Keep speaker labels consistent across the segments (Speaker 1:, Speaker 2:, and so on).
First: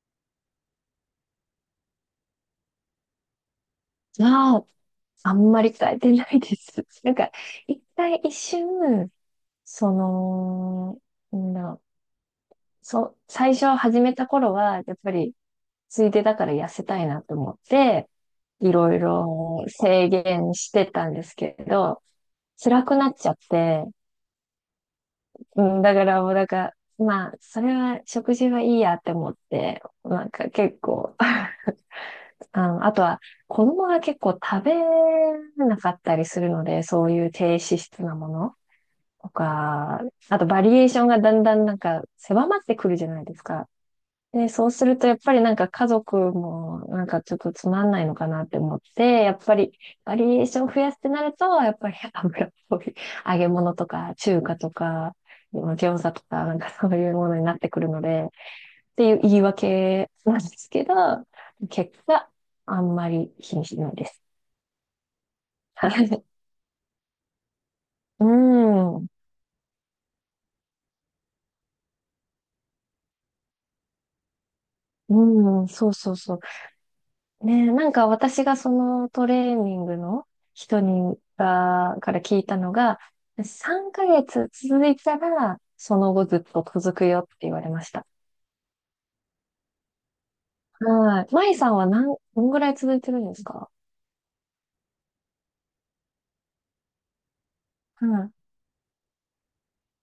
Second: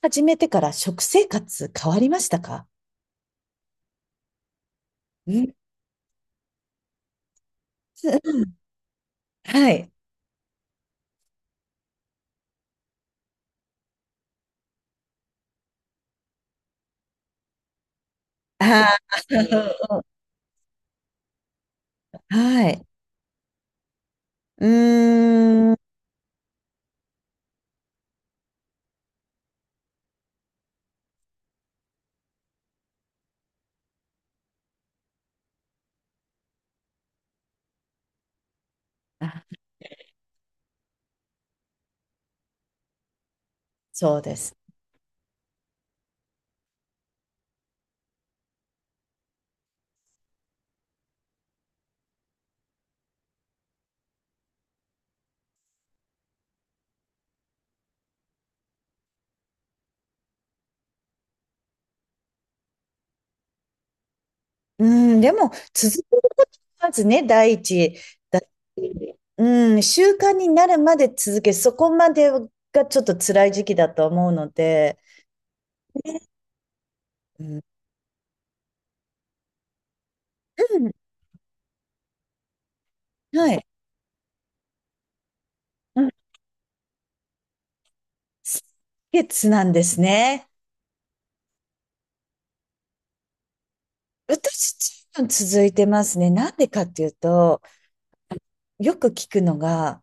Speaker 1: 始めてから食生活変わりましたか？
Speaker 2: まあ、あん
Speaker 1: うん。
Speaker 2: まり変えてないです。一 瞬、
Speaker 1: はい。
Speaker 2: その、なんだろう、そう、最初始めた頃は、やっぱり、ついでだから痩せたいなと思って、いろ
Speaker 1: あ
Speaker 2: いろ
Speaker 1: あ、
Speaker 2: 制限してたんですけど、
Speaker 1: は
Speaker 2: 辛
Speaker 1: い。
Speaker 2: くなっちゃって、
Speaker 1: う
Speaker 2: う
Speaker 1: ーん。
Speaker 2: ん、だからもうなんか、まあ、それは食事はいいやって思って、なんか結構 あとは、子供が結構食べなかったりするので、そういう低脂質なものと
Speaker 1: あ、
Speaker 2: か、あとバリエーションがだんだんなんか狭まってくるじゃないですか。
Speaker 1: そうで
Speaker 2: で、
Speaker 1: す。
Speaker 2: そうするとやっぱりなんか家族もなんかちょっとつまんないのかなって思って、やっぱりバリエーション増やすってなると、やっぱり油っぽい揚げ物とか中華とか、餃子とかなんかそういうものになってくるので、っていう言い訳なんですけど、結果、あんまり気にしないです。
Speaker 1: うん。でも、
Speaker 2: は
Speaker 1: 続けるこ
Speaker 2: い。
Speaker 1: とがまずね、第一
Speaker 2: う
Speaker 1: だ
Speaker 2: ん。
Speaker 1: し。うん。習慣になるまで続け、そこまでがちょっと辛い時期だと思うので。
Speaker 2: うん、そうそうそう。
Speaker 1: うん。
Speaker 2: ね、私がそのトレーニングの
Speaker 1: う
Speaker 2: 人
Speaker 1: ん、
Speaker 2: にが、から聞いたのが、
Speaker 1: はい。
Speaker 2: 3ヶ月続いたら、そ
Speaker 1: うん。
Speaker 2: の後ずっと続くよって言われました。
Speaker 1: 月なんですね。
Speaker 2: はい。舞さんはどんぐらい続いてるんですか？
Speaker 1: 私、ずいぶん続いてますね。なんでかっていうと、
Speaker 2: うん。
Speaker 1: よく聞くのが、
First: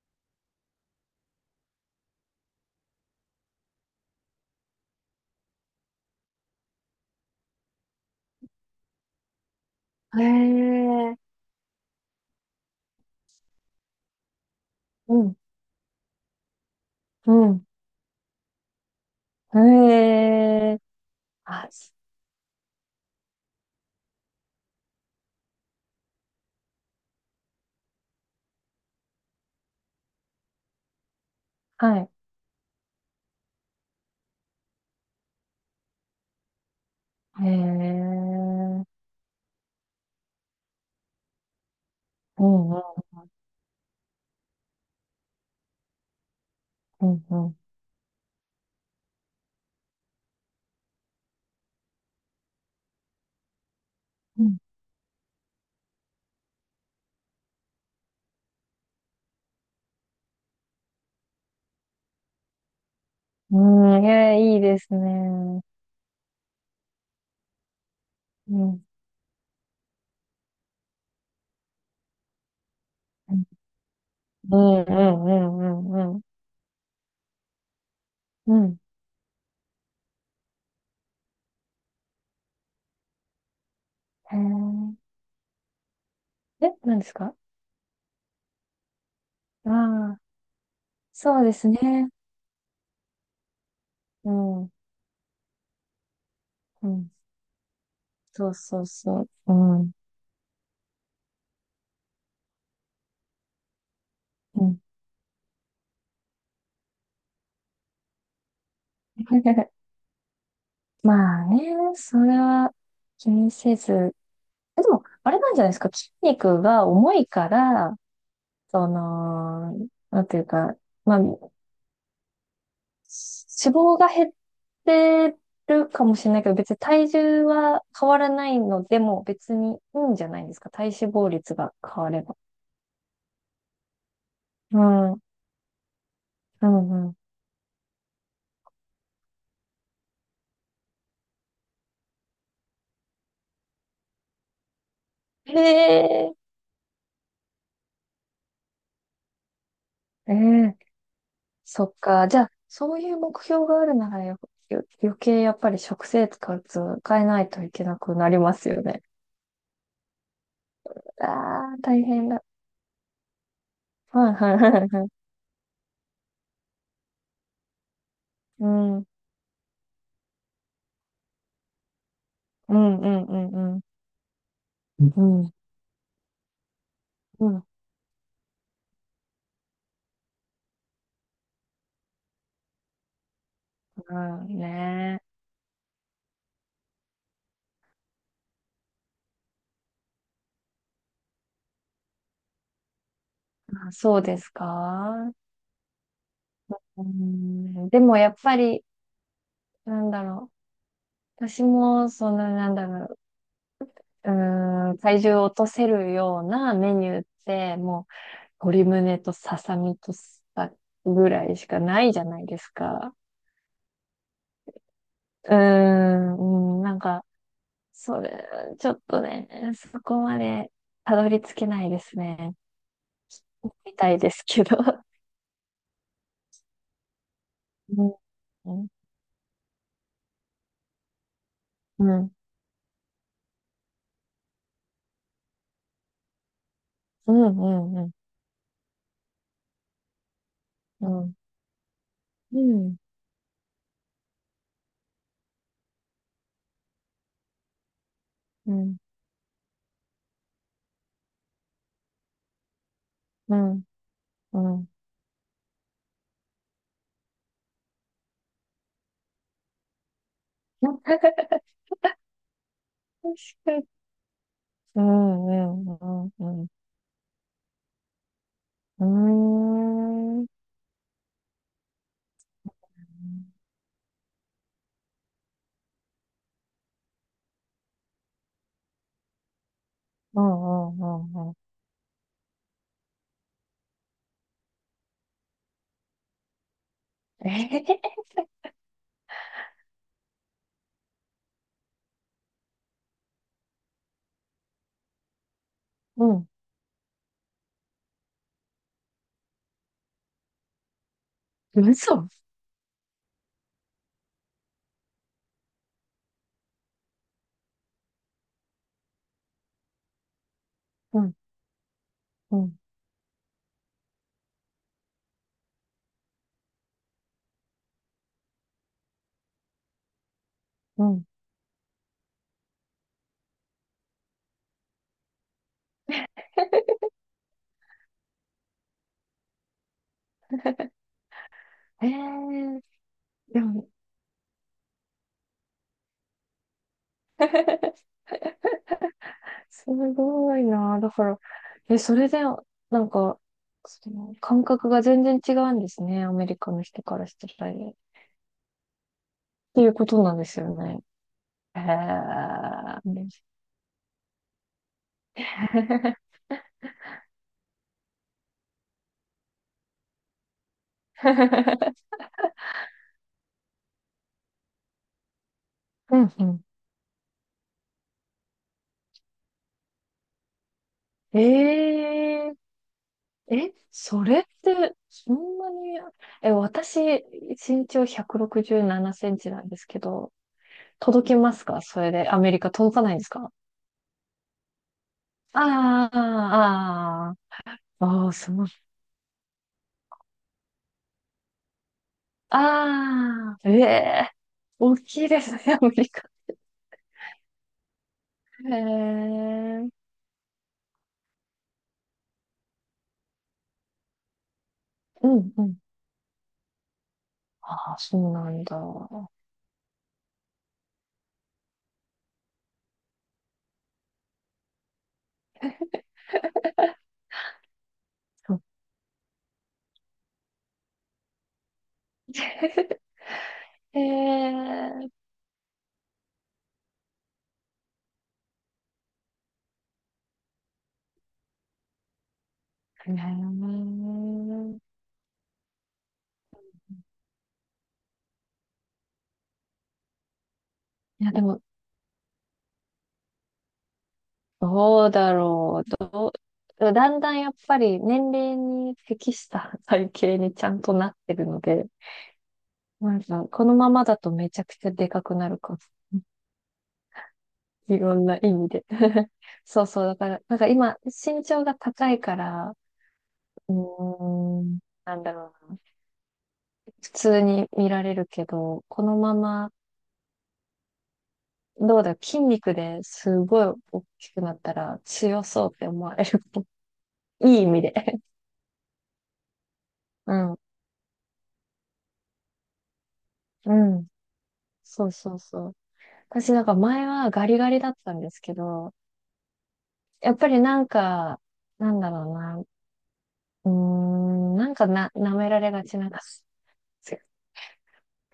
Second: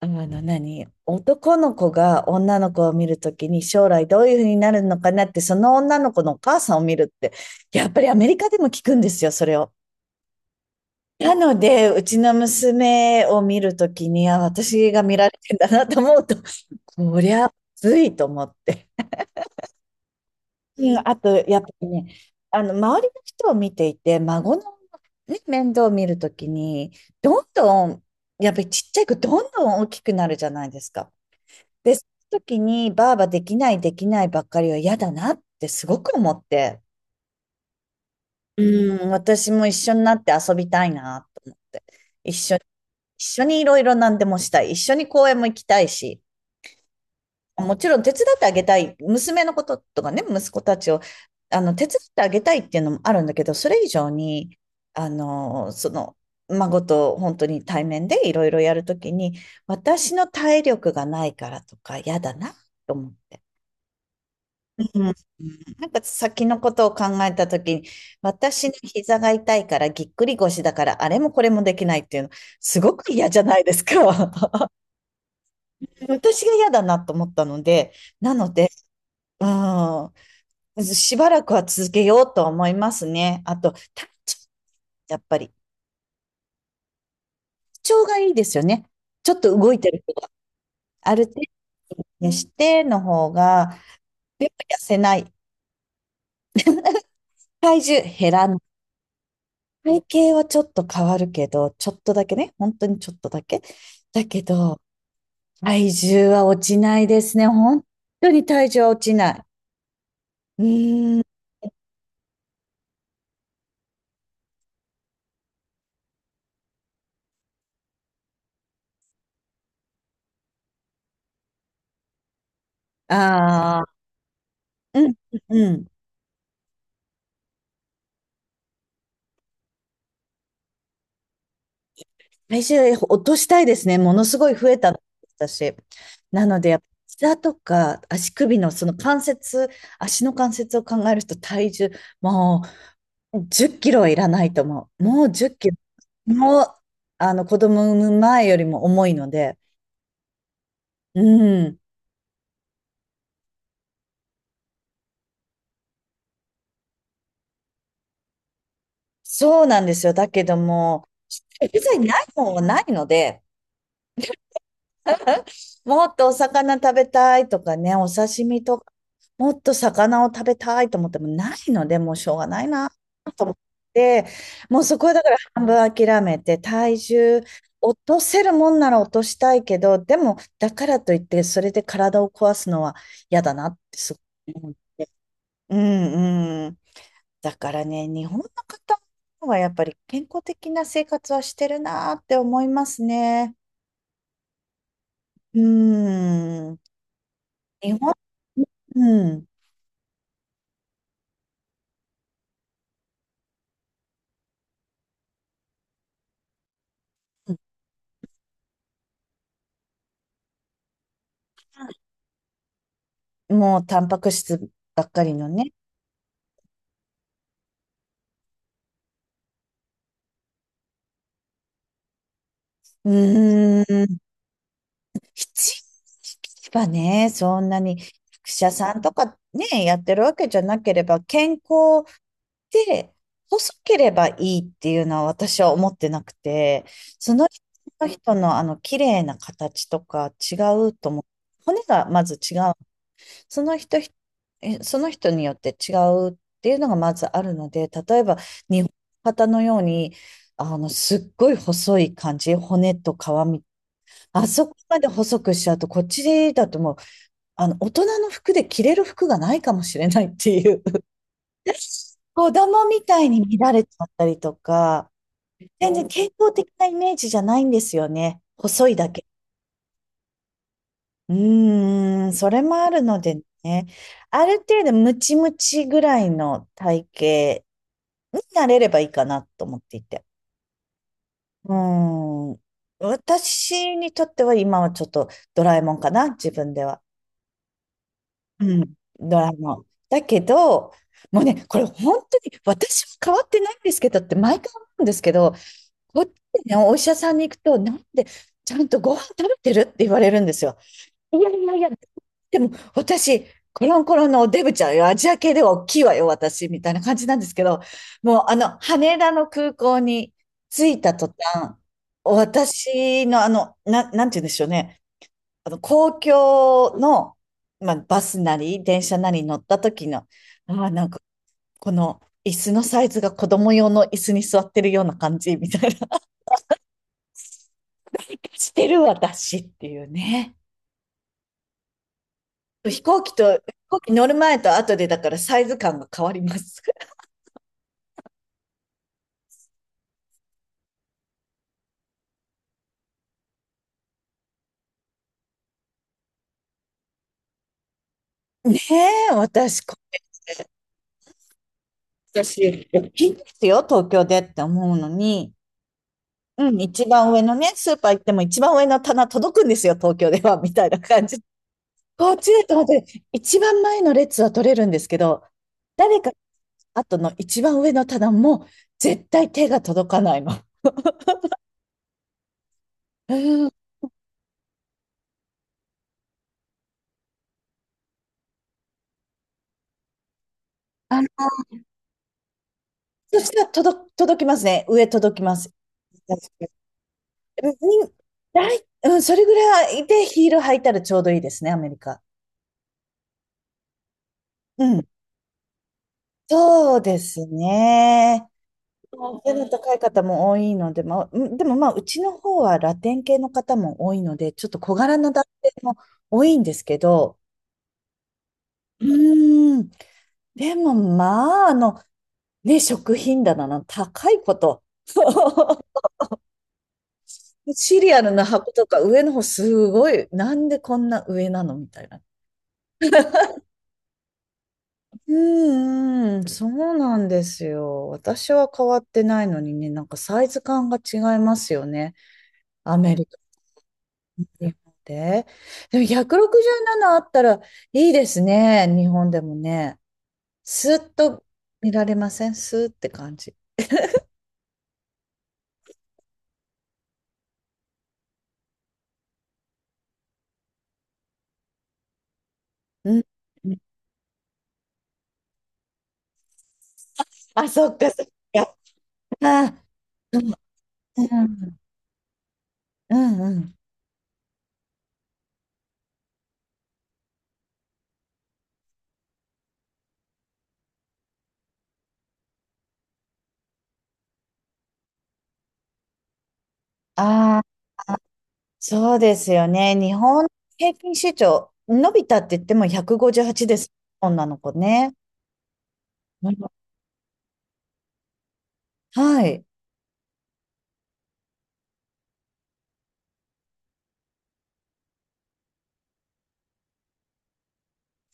Speaker 1: あの何、男の子が女の子を見るときに将来どういうふうになるのかなって、その女の子のお母さんを見るって、やっぱりアメリカでも聞くんですよ、それを。
Speaker 2: へえ。
Speaker 1: なので、うちの娘を見るときに、あ、私が
Speaker 2: う
Speaker 1: 見られ
Speaker 2: ん、
Speaker 1: てんだなと思うと、こり
Speaker 2: う
Speaker 1: ゃ
Speaker 2: ん。
Speaker 1: ついと思って。
Speaker 2: へえ。
Speaker 1: うん、あと、やっぱ
Speaker 2: あ、
Speaker 1: りね、あの、周りの人を見ていて、孫の、ね、面倒を見るときに、どんどん、やっぱりちっちゃい子、どんどん大きくなるじゃないですか。で、
Speaker 2: は
Speaker 1: そ
Speaker 2: い。
Speaker 1: の時に、ばあばできない、ばっかりは嫌だなってすごく思って、
Speaker 2: へえ。うん
Speaker 1: うん、私も一緒になって遊びたいなと思って、一
Speaker 2: う
Speaker 1: 緒に、
Speaker 2: ん、
Speaker 1: 一緒にいろいろ何でもしたい、一緒に公園も行きたいし、
Speaker 2: うん、うん。
Speaker 1: もちろん手伝ってあげたい、娘のこととかね、息子たちを、あの、手伝ってあげたいっていうのもあるんだけど、それ以上
Speaker 2: う
Speaker 1: に、あの、その、孫と本当に対面でいろいろやるときに、私の体力がないからとか嫌だなと思って。
Speaker 2: ん、うん、いや、いいで
Speaker 1: う
Speaker 2: す
Speaker 1: ん。
Speaker 2: ね。
Speaker 1: なんか先のことを考えたときに、
Speaker 2: うん、
Speaker 1: 私
Speaker 2: う
Speaker 1: の
Speaker 2: ん、
Speaker 1: 膝が痛いからぎっくり腰だからあれもこれもできないっていうの、すごく嫌じゃ
Speaker 2: う
Speaker 1: ないですか。
Speaker 2: ん、う ん、うん、うん。
Speaker 1: 私が嫌だなと思ったので、なの
Speaker 2: う
Speaker 1: で、
Speaker 2: ん。
Speaker 1: うん、しばらくは続けようと思いますね。あと、
Speaker 2: へ
Speaker 1: やっぱり、体
Speaker 2: え。え、何ですか？
Speaker 1: 調がいいですよね。ちょっと動
Speaker 2: あ
Speaker 1: いてる人
Speaker 2: あ、
Speaker 1: がある程
Speaker 2: そうです
Speaker 1: 度
Speaker 2: ね。
Speaker 1: にしての方が、
Speaker 2: う
Speaker 1: やっ
Speaker 2: ん、う
Speaker 1: ぱ痩せない。
Speaker 2: ん。
Speaker 1: 体重減ら
Speaker 2: そう
Speaker 1: ない。
Speaker 2: そうそう。うん、
Speaker 1: 体型はちょっと変わるけど、ちょっとだけね、本当にちょっとだけ。だけ
Speaker 2: う
Speaker 1: ど、
Speaker 2: ん。
Speaker 1: 体重は落ちないですね。本当に体重は落ちない。うーん。
Speaker 2: まあね、それは気にせず。え、でも、あれなんじゃないですか。筋肉が重いから、その、なんていうか、まあ、脂
Speaker 1: ああ、
Speaker 2: 肪が減っ
Speaker 1: うん、
Speaker 2: て
Speaker 1: うん。
Speaker 2: るかもしれないけど、別に体重は変わらないのでも別にいいんじゃないですか。体脂肪率が変われば。
Speaker 1: 体重落としたいですね。ものすごい増え
Speaker 2: う
Speaker 1: た、
Speaker 2: ん。う
Speaker 1: 私。なの
Speaker 2: ん
Speaker 1: で、やっぱ
Speaker 2: う
Speaker 1: 膝とか足首のその関節、足の関節を考えると体重、もう10キロはいらないと思う。もう10
Speaker 2: ん。へ
Speaker 1: キロ。
Speaker 2: え。
Speaker 1: もう、あの、子供産む前よりも重いので、
Speaker 2: ええ。
Speaker 1: うん。
Speaker 2: そっか。じゃあ、そういう目標があるなら余計やっぱり食生活を変えないといけなくなりますよね。
Speaker 1: そうなんですよ。だけども、
Speaker 2: ああ、
Speaker 1: 別
Speaker 2: 大
Speaker 1: にない
Speaker 2: 変だ。
Speaker 1: もんはないので、
Speaker 2: はいはいはいはい。
Speaker 1: もっとお魚食べたいとかね、お刺身
Speaker 2: う
Speaker 1: とか、
Speaker 2: ん。うん
Speaker 1: もっと魚を食べたいと思ってもないので、もうしょうがない
Speaker 2: う
Speaker 1: な
Speaker 2: んう
Speaker 1: と思っ
Speaker 2: んうん。
Speaker 1: て、もうそ
Speaker 2: う
Speaker 1: こはだから
Speaker 2: ん。
Speaker 1: 半分諦めて、体重
Speaker 2: うん。
Speaker 1: 落とせるもんなら落としたいけど、でも、だからといって、それで体を壊すのは嫌だなってす
Speaker 2: う
Speaker 1: ごい
Speaker 2: ん
Speaker 1: 思って。
Speaker 2: ね
Speaker 1: うん、うん。だからね、日本の方はやっぱり健康的な生活はしてるなーって思いますね。
Speaker 2: え。あ、そうですか？
Speaker 1: うーん。
Speaker 2: うん、
Speaker 1: 日
Speaker 2: で
Speaker 1: 本、
Speaker 2: もやっぱり、
Speaker 1: うん。
Speaker 2: なんだろ私も、うーん、体重を落とせるようなメニューって、もう、鶏胸とささみと、ぐらいしかないじゃないですか。
Speaker 1: もうタンパク質ばっかりの
Speaker 2: うー
Speaker 1: ね。
Speaker 2: ん、それ、ちょっとね、そこまでたどり着けないですね。
Speaker 1: うー
Speaker 2: みた
Speaker 1: ん。
Speaker 2: いですけど。
Speaker 1: 必要ばね、そんなに、
Speaker 2: うん、
Speaker 1: 役者
Speaker 2: うん、
Speaker 1: さんとかね、やってるわけじゃなければ、健康
Speaker 2: うん、
Speaker 1: で、細ければいいっていうのは私は思ってなくて、
Speaker 2: う
Speaker 1: その人
Speaker 2: ん、
Speaker 1: そ
Speaker 2: う
Speaker 1: の
Speaker 2: ん、
Speaker 1: 人のあの綺麗な形とか違う
Speaker 2: う
Speaker 1: と思う。
Speaker 2: ん、
Speaker 1: 骨がまず違
Speaker 2: う
Speaker 1: う。
Speaker 2: ん、
Speaker 1: その人ひ、えその人によって違うっていうのがまずあるので、例えば
Speaker 2: う
Speaker 1: 日本
Speaker 2: ん、
Speaker 1: の方のように、あの、すっごい細い感じ、骨と皮
Speaker 2: う
Speaker 1: み、
Speaker 2: ん。
Speaker 1: あ
Speaker 2: う
Speaker 1: そこ
Speaker 2: ん
Speaker 1: まで細くしちゃうと、こっちだともう、あの、大人の服で着れる服がないかもしれないっていう。
Speaker 2: 確
Speaker 1: 子供みたいに乱
Speaker 2: か。
Speaker 1: れちゃったりと
Speaker 2: う
Speaker 1: か、
Speaker 2: んう
Speaker 1: 全然健
Speaker 2: んう
Speaker 1: 康
Speaker 2: んう
Speaker 1: 的
Speaker 2: ん。
Speaker 1: なイメージじゃないんですよね。細いだけ。
Speaker 2: うーん。うん
Speaker 1: うーん、それもあるのでね。ある程度ムチムチぐらいの体型になれればいいかなと思っていて。
Speaker 2: うんうんうん。
Speaker 1: うーん。私にとっては今はちょっとドラえもんかな、自分では。
Speaker 2: ええ。
Speaker 1: うん、ドラえもん。だけど、もうね、これ本当に私は変わってないんですけどって毎回思うんですけど、こ
Speaker 2: う
Speaker 1: っち
Speaker 2: ん。
Speaker 1: ね、お医者さんに行くと、なんで、ちゃんとご飯食べてるって言われるんですよ。いやいやいや、
Speaker 2: 嘘。
Speaker 1: でも私、コロンコロンのおデブちゃんよ、アジア系では大きいわよ、私、みたいな感じなんですけど、もうあの、羽田の空港に着いた
Speaker 2: う
Speaker 1: 途
Speaker 2: ん
Speaker 1: 端、
Speaker 2: うん
Speaker 1: 私のあの、な、なんて言うんでしょうね、あの、公共の、まあ、バスなり、電車なりに乗った時の、ああ、
Speaker 2: う
Speaker 1: なんか、
Speaker 2: ん。
Speaker 1: この、椅子のサイズが子供用の椅子に座ってるような感じみたいな。してる私っていうね。
Speaker 2: ええ。で
Speaker 1: 飛
Speaker 2: も、
Speaker 1: 行機乗る前と後でだからサイズ感が変わります。
Speaker 2: すごいな。だから、え、それで、なんか、その感覚が全然違うんですね。アメリカの人からしたら。っ
Speaker 1: ねえ、
Speaker 2: ていうことなんですよね。へ
Speaker 1: 私、
Speaker 2: え。
Speaker 1: 大きいんですよ、東京でって思うのに、うん、一番上のね、スーパー行っても一番上の棚届くんですよ、東京では、みたいな感じ。こっちでと思って、一番前の列は取れるんですけど、
Speaker 2: う
Speaker 1: 誰か
Speaker 2: ん うん。
Speaker 1: 後の一番上の棚も絶対手が届かないの。
Speaker 2: ええ。
Speaker 1: うん、
Speaker 2: え、それって、そんなに、え、私、身長167センチなんですけど、
Speaker 1: あの、
Speaker 2: 届きますかそれで、アメリカ届かないんです
Speaker 1: そ
Speaker 2: か？
Speaker 1: したら届、届きますね。上届きます。
Speaker 2: ああ、あ
Speaker 1: う
Speaker 2: あ、
Speaker 1: ん、
Speaker 2: ああ、すごい。
Speaker 1: うん、それぐらいでヒール履いたらちょうどいいですね、アメリカ。
Speaker 2: ああ、ええ。
Speaker 1: う
Speaker 2: 大
Speaker 1: ん。
Speaker 2: きいですね、アメリカ。
Speaker 1: そうですね。
Speaker 2: へ
Speaker 1: 背の
Speaker 2: え、うん
Speaker 1: 高い方も多いので、まあ、うんでもまあ、うちの方はラテン系の方も多いので、ちょっと小柄
Speaker 2: う
Speaker 1: な男性
Speaker 2: ん。
Speaker 1: も多いんですけど、
Speaker 2: ああ、そうなんだ。
Speaker 1: うーん。でもまあ、あの、ね、食品棚の高いこと。シリアルの
Speaker 2: そう
Speaker 1: 箱とか上の方すごい、なんでこんな上なのみたいな。
Speaker 2: へえ、へ
Speaker 1: うーん、そうなんですよ。私は変わってないのにね、なんかサイズ感が違いますよね。ア
Speaker 2: え。
Speaker 1: メリカ
Speaker 2: い
Speaker 1: と日本で。でも167あったらいいですね、日本でもね。スーッ
Speaker 2: や、で
Speaker 1: と
Speaker 2: も、
Speaker 1: 見られませんスーッって感じ。
Speaker 2: どう、だんだんやっぱり年齢に適した体型にちゃんとなってるので、
Speaker 1: う
Speaker 2: な
Speaker 1: ん。
Speaker 2: んかこのままだとめちゃくちゃでかくなるかも。
Speaker 1: あ、そっ
Speaker 2: い
Speaker 1: か
Speaker 2: ろ
Speaker 1: そっ
Speaker 2: んな意味
Speaker 1: か。
Speaker 2: で。
Speaker 1: あ
Speaker 2: そうそう。だか
Speaker 1: ー、う
Speaker 2: ら、
Speaker 1: ん
Speaker 2: なんか今、身長が高いから、
Speaker 1: うんう
Speaker 2: う
Speaker 1: ん。
Speaker 2: ーん、なんだろうな。普通に見られるけど、このまま、どうだろう、筋肉ですごい大きくなったら強そうって思われる。いい
Speaker 1: あ
Speaker 2: 意味で。
Speaker 1: あ、そうですよね。日
Speaker 2: う
Speaker 1: 本
Speaker 2: ん。
Speaker 1: 平均身長伸びたって言っても158
Speaker 2: う
Speaker 1: です。
Speaker 2: ん。
Speaker 1: 女の子
Speaker 2: そ
Speaker 1: ね。
Speaker 2: うそうそう。
Speaker 1: あ
Speaker 2: 私なん
Speaker 1: ら
Speaker 2: か前はガリガリだったんですけど、
Speaker 1: はい。
Speaker 2: やっぱりなんか、なんだろうな、舐められがちな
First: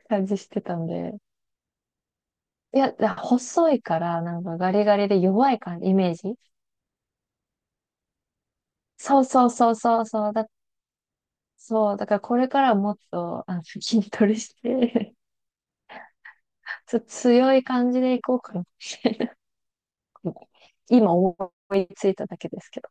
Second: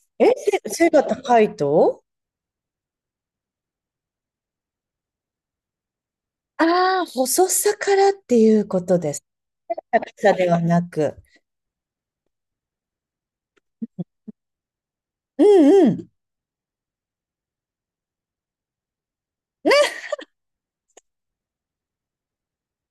Speaker 2: 感
Speaker 1: え、
Speaker 2: じ してたん
Speaker 1: 背が
Speaker 2: で。
Speaker 1: 高いと
Speaker 2: いや、だ細いから、なんかガリガリで弱い感じ、イメージ。
Speaker 1: ああー、細さからっていうことで
Speaker 2: そ
Speaker 1: す。
Speaker 2: うそうそう
Speaker 1: 高
Speaker 2: そうそ
Speaker 1: さ
Speaker 2: う、
Speaker 1: ではなく。
Speaker 2: そう、だからこれからもっと、筋トレして、
Speaker 1: うんうん。
Speaker 2: ちょっと強い感じでいこうかなって、今思いついただけですけど。